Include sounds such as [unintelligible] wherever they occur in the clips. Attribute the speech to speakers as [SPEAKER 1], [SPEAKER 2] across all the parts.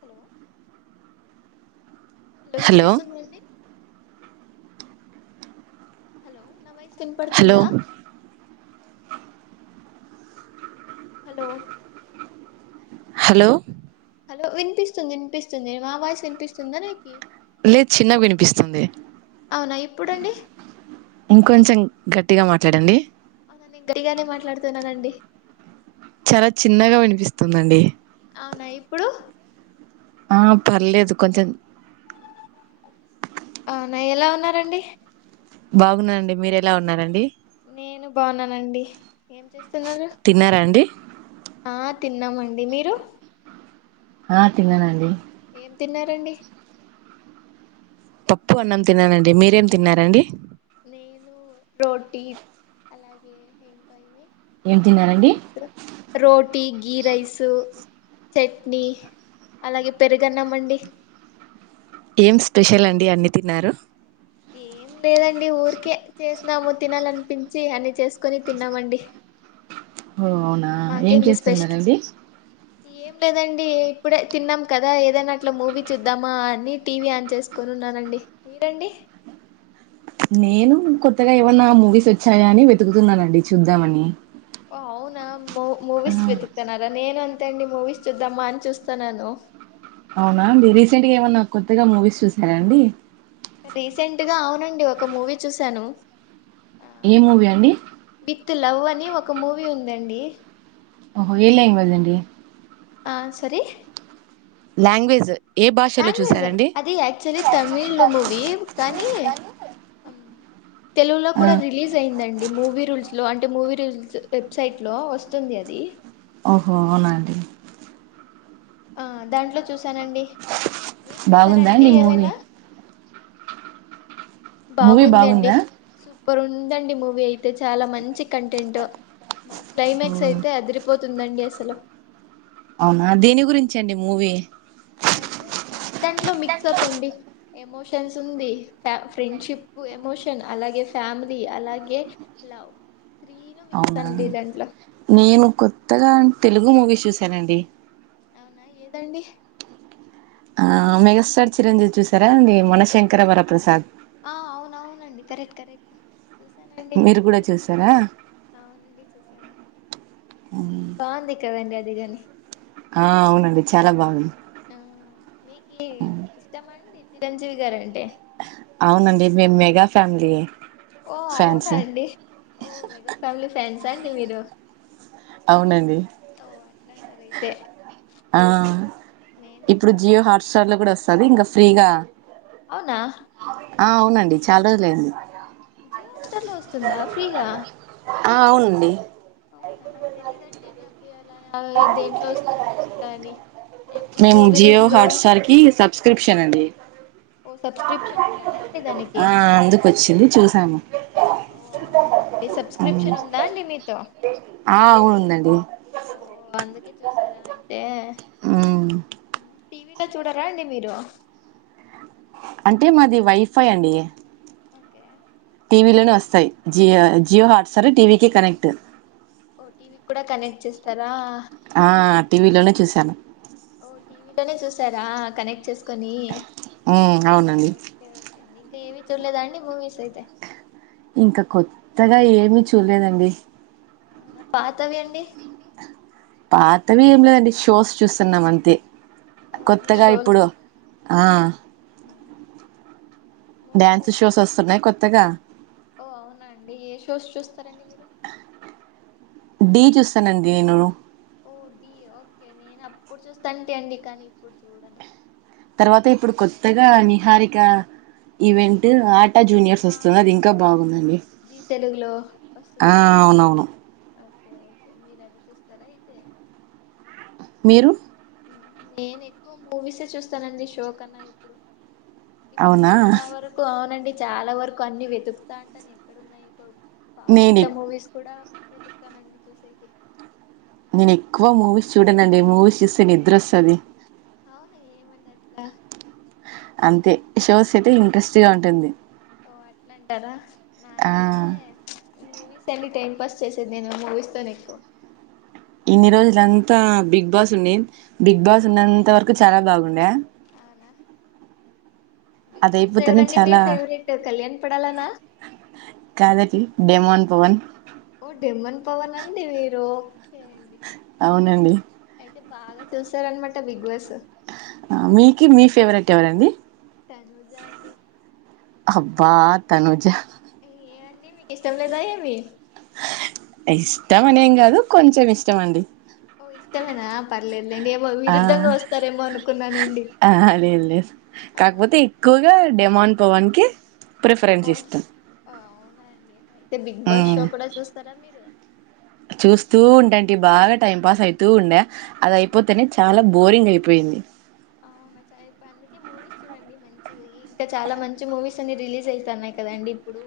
[SPEAKER 1] Hello hello వినిపిస్తుందండి hello నా voice
[SPEAKER 2] hello
[SPEAKER 1] వినపడుతుందా హలో
[SPEAKER 2] హలో
[SPEAKER 1] హలో వినిపిస్తుంది వినిపిస్తుంది నా వాయిస్ వినిపిస్తుందా నీకి
[SPEAKER 2] లేదు చిన్నగా వినిపిస్తుంది
[SPEAKER 1] అవునా ఇప్పుడండి
[SPEAKER 2] ఇంకొంచెం గట్టిగా మాట్లాడండి
[SPEAKER 1] అవునా నేను గట్టిగా మాట్లాడుతున్నానండి
[SPEAKER 2] చాలా చిన్నగా వినిపిస్తుందండి
[SPEAKER 1] అవునా ఇప్పుడు
[SPEAKER 2] ఆ పర్లేదు కొంచెం
[SPEAKER 1] అవునా ఎలా ఉన్నారండి
[SPEAKER 2] బాగున్నానండి మీర ఎలా ఉన్నారండి
[SPEAKER 1] నేను బాగున్నానండి ఏం చేస్తున్నారు
[SPEAKER 2] తిన్నారా అండి
[SPEAKER 1] ఆ తిన్నామండి మీరు
[SPEAKER 2] హా తిన్నానండి
[SPEAKER 1] ఎమ్ తిన్నారండి
[SPEAKER 2] పప్పు అన్నం తిన్నానండి మీరేం తిన్నారండి.
[SPEAKER 1] నేను రోటీ అలాగే ఇంకా ఏమి ఆ
[SPEAKER 2] ఏం
[SPEAKER 1] గీ
[SPEAKER 2] తిన్నారండి
[SPEAKER 1] రైస్ రోటీ గీ రైసు చెట్నీ అలాగే పెరుగన్నం అండి
[SPEAKER 2] ఎమ్ స్పెషల్ అండి అన్ని తిన్నారు
[SPEAKER 1] ఎమ్ లేదండి ఊరికే చేసినాము తినాలనిపించి అన్ని చేసుకొని తిన్నామండి.
[SPEAKER 2] ఓ అవునా ఏం చేస్తున్నారండి
[SPEAKER 1] ఎమ్ లేదండి ఇప్పుడే తిన్నాం కదా ఏదైనా అట్ల మూవీ చూద్దామా అని టీవీ ఆన్ చేసుకొన్ ఉన్నానండి మీరండి
[SPEAKER 2] నేను కొత్తగా ఏమన్నా మూవీస్ వచ్చాయా అని వెతుకుతున్నానండి చూద్దామని.
[SPEAKER 1] ఓ అవునా మూ
[SPEAKER 2] ఆ,
[SPEAKER 1] మూవీస్ వెతుకుతన్నారా నేను అంతే అండి మూవీస్ చూద్దామా అని చూస్తాన్నాను.
[SPEAKER 2] అవునా అండి రీసెంట్ గా ఏమన్నా కొత్తగా మూవీస్ చూసారాండి.
[SPEAKER 1] రీసెంట్ గా అవునండి ఒక మూవీ చూసాను.
[SPEAKER 2] ఏ మూవీ అండి
[SPEAKER 1] త్ లవ్ అని ఒక మూవీ ఉందండి
[SPEAKER 2] ఓహో ఏ లాంగ్వేజ్ అండి
[SPEAKER 1] ఆ సరీ
[SPEAKER 2] లాంగ్వేజ్ ఏ భాషలో
[SPEAKER 1] లాంగ్వేజ్
[SPEAKER 2] చూసారండి
[SPEAKER 1] అది యాక్చువలీ తమిళ్ మూవీ కానీ అమ్ తెలుగులో
[SPEAKER 2] ఆ
[SPEAKER 1] కూడా రిలీజ్ అయిందండి మూవీ రుల్స్ లో అంటే మూవీ రూల్స్ వెబ్సైట్ లో వస్తుంది అది.
[SPEAKER 2] ఓహో అవునా అండి
[SPEAKER 1] ఆ దాంట్లో చూసానండి మీరు
[SPEAKER 2] బాగుందా
[SPEAKER 1] చూసారాండి
[SPEAKER 2] అండి మూవీ
[SPEAKER 1] ఏవైనా.
[SPEAKER 2] మూవీ
[SPEAKER 1] బాగుంది అండి
[SPEAKER 2] బాగుందా
[SPEAKER 1] సూపర్ ఉందండి మూవీ అయితే చాలా మంచి కంటెంటు.
[SPEAKER 2] ఓ
[SPEAKER 1] క్లైమాక్స్ అయితే అదిరిపోతుందండి అసలు.
[SPEAKER 2] అవునా దేని గురించండి మూవీ
[SPEAKER 1] అంటే దాంట్లో మిక్స్ అప్ అండి ఎమోషన్స్ ఉంది ఫ ఫ్రెండ్షిప్పు ఎమోషన్ అలాగే ఫ్యామిలీ అలాగే లవ్ త్రీను మిక్స్
[SPEAKER 2] అవునా
[SPEAKER 1] అండి దాంట్లో.
[SPEAKER 2] నేను కొత్తగా తెలుగు మూవీస్ చూశానండి.
[SPEAKER 1] అవునా ఏదండి
[SPEAKER 2] ఆ మెగాస్టార్ చిరంజీవి చూసారా అండి మనశంకర వరప్రసాద్.
[SPEAKER 1] ఆ అవునవునండి కరెక్ట్ కరెక్ట్ చూసానండి
[SPEAKER 2] మీరు
[SPEAKER 1] నేను కూడా
[SPEAKER 2] చూసారా
[SPEAKER 1] చూసాను ఆ మూవీ చూసాను. బాంది కదండి అది గని
[SPEAKER 2] ఆ అవునండి చాలా బాగుంది
[SPEAKER 1] ఆ మీకి ఇష్టమా అండి చిరంజీవి గారంటే
[SPEAKER 2] అవునండి మేమ్ మెగా ఫ్యామిలీ
[SPEAKER 1] ఓ
[SPEAKER 2] ఫ్యాన్స్
[SPEAKER 1] అవునండి ఓ మెగా ఫ్యామిలీ ఫ్యాన్సా అండి మీరు.
[SPEAKER 2] అవునండి
[SPEAKER 1] ఓ అట్లంటారయితే
[SPEAKER 2] ఆ ఇప్పుడు జియో హాట్ స్టర్ లో కూడా వస్తాది ఇంగా ఫ్రీగా
[SPEAKER 1] అవునా
[SPEAKER 2] ఆ అవునండి చాలా రోజులైంది
[SPEAKER 1] జియో హాట్ స్టార్ లో వస్తుందా ఫ్రీగా
[SPEAKER 2] ఆ అవునండి
[SPEAKER 1] అవునా నాకు తెలిదండి నాకి అలా దీంట్లో వస్తాయో ఫ్రీగా అని. ఎప్పుడు
[SPEAKER 2] మేము
[SPEAKER 1] మూవీ
[SPEAKER 2] జియో
[SPEAKER 1] రూల్స్ లో
[SPEAKER 2] హాట్స్టార్ కి సబ్స్క్రిప్షన్ అండి.
[SPEAKER 1] ఓ సబ్స్క్రిప్షన్ ఉండాలా అండి దానికి
[SPEAKER 2] ఆ అందుకు వచ్చింది చూసాము
[SPEAKER 1] ఓ అవునండి సబ్స్క్రిప్షన్ ఉందా అండి మీతో
[SPEAKER 2] ఆ ఉందండి
[SPEAKER 1] ఓ అందుకే చూసారా అయితే
[SPEAKER 2] హ్మ్
[SPEAKER 1] టీవీలో చూడరా అండి మీరు
[SPEAKER 2] అంటే మాది వైఫై అండి
[SPEAKER 1] ఓకే
[SPEAKER 2] టీవీలో వస్తాయి Jio Jio Hotstar TV కి కనెక్ట్
[SPEAKER 1] ఓ టీవీకి కూడా కనెక్ట్ చేస్తారా
[SPEAKER 2] ఆ టీవీలోనే చూసాను
[SPEAKER 1] ఓ టీవీ లోనే చూస్ చూస్తారా కనెక్ట్ చేసుకొనీ
[SPEAKER 2] ఉమ్ అవునండి
[SPEAKER 1] ఏవీ చూడలేదా అండి మూవీస్ ఐతే
[SPEAKER 2] ఇంకా కొత్తగా ఏమీ చూడలేదండి
[SPEAKER 1] పాతవి అండి
[SPEAKER 2] పాతవి ఏం లేదండి షోస్ చూస్తున్నాం అంతే
[SPEAKER 1] ఓ అన్ని
[SPEAKER 2] కొత్తగా
[SPEAKER 1] షోలు
[SPEAKER 2] ఇప్పుడు
[SPEAKER 1] చూ
[SPEAKER 2] ఆ
[SPEAKER 1] మూవీస్
[SPEAKER 2] డ్యాన్స్
[SPEAKER 1] ఏం
[SPEAKER 2] షోస్
[SPEAKER 1] చూడలేదు
[SPEAKER 2] వస్తున్నాయి కొత్తగా
[SPEAKER 1] ఓ అవునా అండి ఏ షోస్ చూస్తారండి మీరు
[SPEAKER 2] ఢీ చూస్తానండి నేను
[SPEAKER 1] ఓ ఢీ ఓకే నేను అప్పుడు చూస్తా అంటే అండి కానీ ఇప్పుడు చూడను
[SPEAKER 2] తర్వాత ఇప్పుడు కొత్తగా నిహారిక ఈవెంట్ ఆ
[SPEAKER 1] ఆట ఓకే జీ తెలుగులో వస్తుంది
[SPEAKER 2] ఆ
[SPEAKER 1] కదాఅండి
[SPEAKER 2] అవునవును
[SPEAKER 1] ఓకె ఓకే మీరది చూస్తారా అయితే
[SPEAKER 2] మీరు
[SPEAKER 1] నేను ఎక్కువ మూవీసే చూస్తానండి షో కన్నా ఎక్కువ ఇప్పుడు
[SPEAKER 2] అవునా
[SPEAKER 1] చాలా వరకు అవునండి చాలా వరకు అన్ని వెతుకుతాంటాను ఎక్కడ ఉన్నాయి ఏమో
[SPEAKER 2] నేను
[SPEAKER 1] పాత
[SPEAKER 2] ఎక్-
[SPEAKER 1] మూవీస్ కూడా వెతుకుతానండి చూసేకి
[SPEAKER 2] నేను ఎక్కువ మూవీస్ చూడనండి మూవీస్ చూస్తే నిద్ర వస్సాది
[SPEAKER 1] అవునా ఏమండి అట్లా
[SPEAKER 2] అంతే షోస్ అయితే
[SPEAKER 1] అబ్బా
[SPEAKER 2] ఇంట్రెస్ట్ గా ఉంటుంది
[SPEAKER 1] ఓ అట్ల అంటారా
[SPEAKER 2] ఆ,
[SPEAKER 1] నాకైతే ప్చ్ మూవీస్ అన్ని టైం పాస్ చేసేది నేను మూవీస్ తోనే ఎక్కువ
[SPEAKER 2] ఇన్ని రోజులంతా బిగ్ బాస్ ఉండి బిగ్ బాస్ ఉన్నంత వరకు చాలా బాగుండే
[SPEAKER 1] అవునా బిగ్
[SPEAKER 2] అది
[SPEAKER 1] బాస్ లో
[SPEAKER 2] అయిపోతేనే
[SPEAKER 1] ఎవరండి మీ
[SPEAKER 2] చాలా
[SPEAKER 1] ఫేవరెట్ కళ్యాణ్ పడాల నా
[SPEAKER 2] కాదటి డెమోన్ పవన్
[SPEAKER 1] ఓ డెమోన్ పవన్ అండి మీరు అండి
[SPEAKER 2] అవునండి
[SPEAKER 1] అయితే బాగా చూసారనమాట బిగ్ వాస్
[SPEAKER 2] ఆ మీకి మీ ఫేవరెట్ ఎవరండి
[SPEAKER 1] తనూజా అండి
[SPEAKER 2] బా తనూజ
[SPEAKER 1] ఏ అండి మీకిష్టం లేదా ఏమి
[SPEAKER 2] ఇష్టం అనేం కాదు కొంచెం ఇష్టం అండి
[SPEAKER 1] ఓ ఇష్టమేనా పర్లేద్ లేండి ఏమో
[SPEAKER 2] ఆ
[SPEAKER 1] విరుద్ధంగా వస్తారేమో అనుకున్నానండి
[SPEAKER 2] ఆ లేదు లేదు
[SPEAKER 1] ఆ
[SPEAKER 2] కాకపోతే [unintelligible] డెమాన్ పవన్ కి ప్రిఫరెన్స్ ఇస్తం
[SPEAKER 1] హాయ్ అండి అయితే బిగ్ బాస్ షో కూడా చూస్తారా మీరు
[SPEAKER 2] చూస్తూ ఉంటాంటి బాగా టైం పాస్ అయితూ ఉండే అది అయిపోతేనే చాలా బోరింగ్ అయిపోయింది
[SPEAKER 1] మంచి ఐ ఫ్యాన్ అందుకే మూవీస్ చూడండి మంచిది ఇంకా చాలా మంచి మూవీస్ అన్ని రిలీజ్ అయితన్నాయి కదండి ఇప్పుడు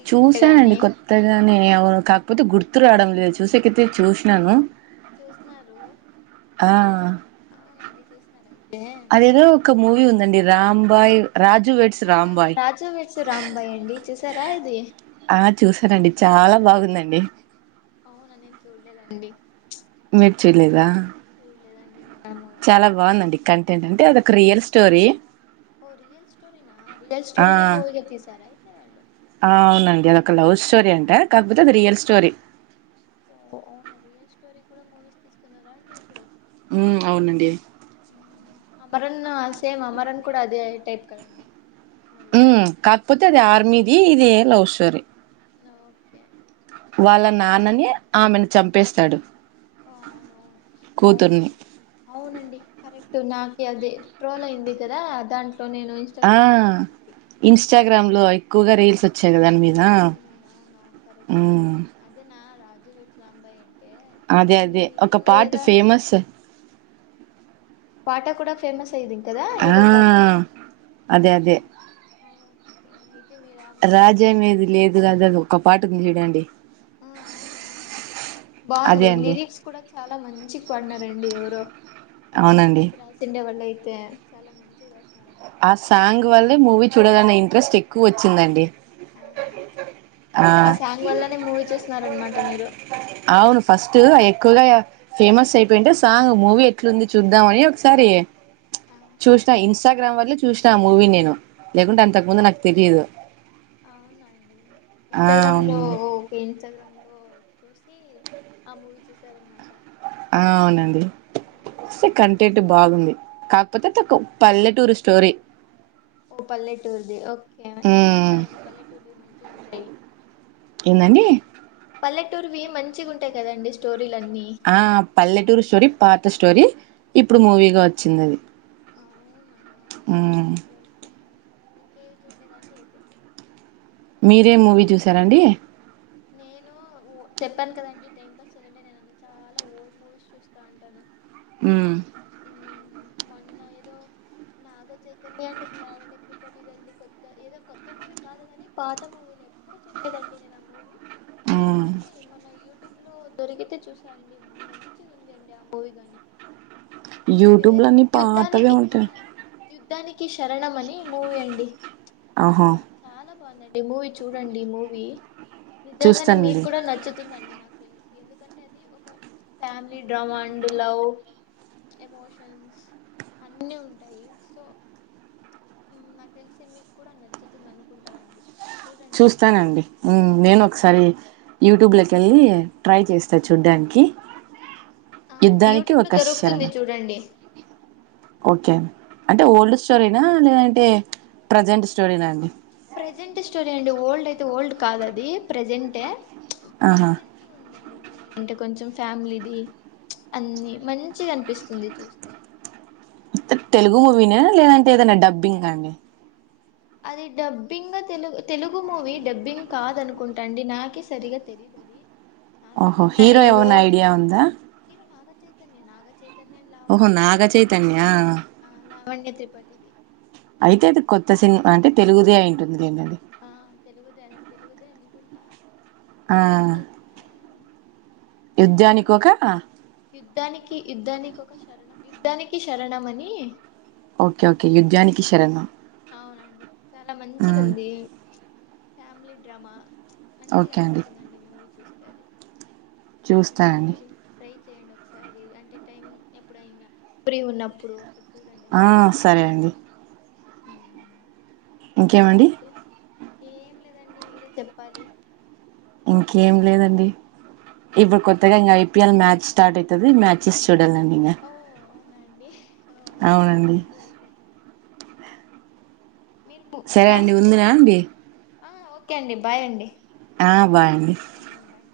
[SPEAKER 1] రీసెంట్
[SPEAKER 2] చూసానండి
[SPEAKER 1] గానే
[SPEAKER 2] కొత్తగా నేను ఎవ కా పోతే గుర్తు రాడం లేదు చూసేకేతే చూస్నాను
[SPEAKER 1] చూస్తున్నారు అవునండి చూస్తున్నారు అయితే
[SPEAKER 2] అదేదో ఒక మూవీ ఉందండి రాంబాయ్ రాజు వెడ్స్
[SPEAKER 1] ఆ
[SPEAKER 2] రాంబాయ్
[SPEAKER 1] రాజు వెడ్స్ రాంబాయ్ అండి చూసారా ఇది
[SPEAKER 2] ఆ చూసానండి చాలా బాగుందండి
[SPEAKER 1] అవునండి చూడలేదండి
[SPEAKER 2] మీర్చేలేదా
[SPEAKER 1] ఊ లేదండి నేనూ
[SPEAKER 2] చాలా బావుందండి కంటెంట్ అంటే అదొక రియల్ స్టోరీ
[SPEAKER 1] ఓ రియల్ స్టోరీనా రియల్
[SPEAKER 2] ఆ
[SPEAKER 1] స్టోరీనే మూవీగా తీసారా అయితే వాళ్ళు
[SPEAKER 2] ఆ అవునండి అదొక లవ్ స్టోరీ అంట కాకపోతే అది రియల్ స్టోరీ
[SPEAKER 1] అవును రియల్ స్టోరీ కూడా మూవీస్ తీస్తున్నారా అండి ఇప్పుడు
[SPEAKER 2] ఉ అవునండి
[SPEAKER 1] అమరన్ను సేమ్ అమరన్ కూడా అదే టైప్ కదండి మూవీ
[SPEAKER 2] ఉ కాక్పోతే అది ఆర్మీది ఇది లవ్ స్టోరీ
[SPEAKER 1] ఆ ఓకే
[SPEAKER 2] వాళ్ళ నాన్ననే ఆమెను చంపేస్తాడు
[SPEAKER 1] అవునవును
[SPEAKER 2] కూతుర్ని
[SPEAKER 1] అవునవును అవునండి కరె నాకి అది ట్రోల్ అయింది కదా దాం
[SPEAKER 2] ఆ ఇన్స్టాగ్రామ్ లో ఎక్కువగా రీల్స్ వచ్చి
[SPEAKER 1] అవునండి అవును అవును కరెక్ట్ అండి పి
[SPEAKER 2] ఉమ్
[SPEAKER 1] అదే నా రాజు వెడ్స్ రాంబాయ్ అండీ
[SPEAKER 2] అదే అదే ఒక పాట్ ఫేమస్
[SPEAKER 1] పాట కూడా ఫేమస్ అయ్యింది కదా
[SPEAKER 2] ఆ
[SPEAKER 1] ఏదో పాట
[SPEAKER 2] అదె అదే
[SPEAKER 1] అవునా ఓకే అయితే మీరు ఆ మూవీ
[SPEAKER 2] రాజ్య
[SPEAKER 1] చూసారనమాట
[SPEAKER 2] మేది లేదు గాని అనేది ఒక్క పాటుంది జూడండి
[SPEAKER 1] ఆ అవునవును
[SPEAKER 2] అదే
[SPEAKER 1] బాంది
[SPEAKER 2] అండి
[SPEAKER 1] లిరిక్స్ కూడా చాలా మంచి పన్నారండి ఎవరో అది
[SPEAKER 2] అవునండి
[SPEAKER 1] రాసిండే వాళ్ళ అయితే చాలా మంచిది
[SPEAKER 2] ఆ సాంగు వల్లే మూవీ చూడాలని ఇంట్రెస్ట్ ఎక్కువొచ్చిందండి
[SPEAKER 1] అవునా ఆ సాంగ్ వల్లనే మూవీ చూస్తున్నారనమాట మీరు
[SPEAKER 2] అవును ఫస్ట్ ఎక్కువగా ఫేమస్ అయిపోయింటే సాంగ్ మూవీ ఎట్లుంది చూద్దాం అని ఒకసారి ఏంది
[SPEAKER 1] ఆ
[SPEAKER 2] చూసినా ఇన్స్టాగ్రామ్ వల్లే చూసినా ఆ మూవీ నేను లేకుంటే అంతకు ముందు నాకు తెలియదు
[SPEAKER 1] అవునండి
[SPEAKER 2] ఆ
[SPEAKER 1] ఇన్స్టాగ్రామ్ లో
[SPEAKER 2] అవును
[SPEAKER 1] ఓకే ఇన్స్టాగ్రామ్ లో చూసి ఆ మూవీ చూసాననమాట
[SPEAKER 2] ఆ అవునండి సె కంటెంట్ బాగుంది కాకపోతే తక్కవ్ పల్లె టూరుస్ స్టోరి
[SPEAKER 1] ఓ పల్లెటూర్ది ఓకే నైస్
[SPEAKER 2] ఉమ్
[SPEAKER 1] కదండి పల్లెటూరిది మంచి ఉంటాయి
[SPEAKER 2] ఏందండి
[SPEAKER 1] పల్లెటూర్వి మంచిగుంటాయ్ కదండి స్టోర్
[SPEAKER 2] ఆ పల్లెటూరు స్టోరీ పాత స్టోరీ ఇప్పుడు మూవీగా వచ్చింది అది
[SPEAKER 1] అవునా
[SPEAKER 2] ఊ
[SPEAKER 1] ఇక ఏవి చూడేదండడి ఇదు [inaudible]
[SPEAKER 2] మీరేమ్ మూవీ జూసారండి
[SPEAKER 1] నేను ఓ చెప్పాను కదండి టైం పాస్ చేయాలంటే నేను అ చాలా ఓల్డ్ మూవీస్ చూస్తా ఉంటాను
[SPEAKER 2] ఉ
[SPEAKER 1] మన్న ఏదో నాగ చైతన్య అండ్ లావన్య త్రిపాటి దండి కొత్త ఏదో కొత్త మూవీ కాదు కాని పాత మూవీ నే ఎప్పుడు చూడలేదండి నేను ఆ మూవీ
[SPEAKER 2] మ్
[SPEAKER 1] కానీ మన యూ యూట్యూబ్ లో దొరికితే చూసాండి మంచి ఉంది అండి ఆ మూవీ గాని
[SPEAKER 2] యూట్యూబ్
[SPEAKER 1] పేరు గు
[SPEAKER 2] లన్ని పాతవే
[SPEAKER 1] యుద్ధానికి ఆ
[SPEAKER 2] ఉంటాయి
[SPEAKER 1] యుద్ధానికి శరణం అని మూవీ అండి
[SPEAKER 2] ఆహా
[SPEAKER 1] బా చాలా బావుందండీ మూవీ చూడండి మూవీ నిజంగానే మీకు
[SPEAKER 2] చూస్తానండి
[SPEAKER 1] కూడా నచ్చుతుందండి నాకు తెలుసు ఎందుకంటే అది ఒక family drama and love emotions అన్నీ ఉంటాయి సో హు నాకు తెలిసి మీకు కూడా నచ్చుతుంది అనుకుంటానండి చూడండి ఆ మూవీని
[SPEAKER 2] చూస్తానండి ఉమ్. నేను ఒకసారి యూట్యూబ్ లోకి వెళ్ళి ట్రై చేస్తా చూడ్డానికి
[SPEAKER 1] ఆ అండి
[SPEAKER 2] యుద్ధానికి
[SPEAKER 1] యూట్యూబ్ లో
[SPEAKER 2] ఒక
[SPEAKER 1] దొరుకుతుంది
[SPEAKER 2] శరణం
[SPEAKER 1] చూడండి
[SPEAKER 2] ఓకే అండి అంటే ఓల్డ్ స్టోరీనా లేదంటే ప్రజెంట్ స్టోరీనా అండి
[SPEAKER 1] ప్రజెంట్ స్టోరీ అండి ఓల్డ్ అయితే ఓల్డ్ కాదు అది ప్రెజెంటెడీసెంట్
[SPEAKER 2] ఆహా
[SPEAKER 1] డీసెంట్ గా ఉందండి మూవీ అంటే కొంచెం ఫ్యామిలీది అన్నిమంచిగనిపిస్తుంది చూస్తే
[SPEAKER 2] తెలుగు మూవీన లేదంటే ఏదైనా డబ్బింగ్ అండి
[SPEAKER 1] అది డబ్బింగ్ తె తెలుగు మూవీ డబ్బింగ్ కాదు అనుకుంటాండి నాకే సరిగ తలియదు అది నాకి
[SPEAKER 2] ఓహో
[SPEAKER 1] మొన్న
[SPEAKER 2] హీరో
[SPEAKER 1] ఏదో
[SPEAKER 2] ఎమన్నఐడియా ఉందా
[SPEAKER 1] హీరో నాగ చైతన్య నాగచైతన్యం లావణ
[SPEAKER 2] ఓహో నాగ
[SPEAKER 1] లావణ్య
[SPEAKER 2] చైతన్య
[SPEAKER 1] ఆ లావణ్య త్రిపాటిది
[SPEAKER 2] అయితే అది కొత్త సినిమా అంటే తెలుగుదే అయింటుంది లేండి అది
[SPEAKER 1] ఆ తెలుగుదే అదెతెలుగుదే అనుకుంటా
[SPEAKER 2] ఆ
[SPEAKER 1] అయితే
[SPEAKER 2] యుద్ధానికి
[SPEAKER 1] మంచిగుంది
[SPEAKER 2] ఒక
[SPEAKER 1] యుద్ధానికి యుద్ధానికి ఒక శరణం యుద్ధానికి శరణం అని
[SPEAKER 2] ఓకే ఓకే యుద్ధనికి శరణం
[SPEAKER 1] అవునండి చాలా మంచిగా
[SPEAKER 2] ఉమ్
[SPEAKER 1] ఉంది ఫ్యామిలీ డ్రామా మంచిగా
[SPEAKER 2] ఓకే అండి
[SPEAKER 1] అనిపిస్తుందిండి మూవీ చూస్తే అది చూడండి
[SPEAKER 2] చూస్తానండి
[SPEAKER 1] మీరు ట్రై చేయండి ఒకసారి అంటే టైం ఎప్పుడైనా ఫ్రీగా ఉన్నప్పుడు చూడండి ఆ మూవీ చాలా
[SPEAKER 2] సరే
[SPEAKER 1] [inaudible]
[SPEAKER 2] అండి
[SPEAKER 1] ఎంటండి
[SPEAKER 2] ఇంకేమండి
[SPEAKER 1] అయితే ఏం లేదండి మీరే చెప్పాలి
[SPEAKER 2] ఇంకేం లేదండి ఇప్పుడు
[SPEAKER 1] మ్మ్
[SPEAKER 2] కొత్తగా ఇంగ ఐపిఎల్ మ్యాచ్ స్టార్ట్ అయితది మ్యాచెస్ చూడాలి అండి ఇంగ
[SPEAKER 1] మి ఆ మీరు చూస్తారండి అయితే మీరు
[SPEAKER 2] సరే
[SPEAKER 1] మ్యాచ్
[SPEAKER 2] అండి ఉందునా అండి
[SPEAKER 1] చూస్తారండి ఆ ఓకే అండి బాయ్ అండి
[SPEAKER 2] ఆ బాయ్ అండి
[SPEAKER 1] ఉమ్, బాయ్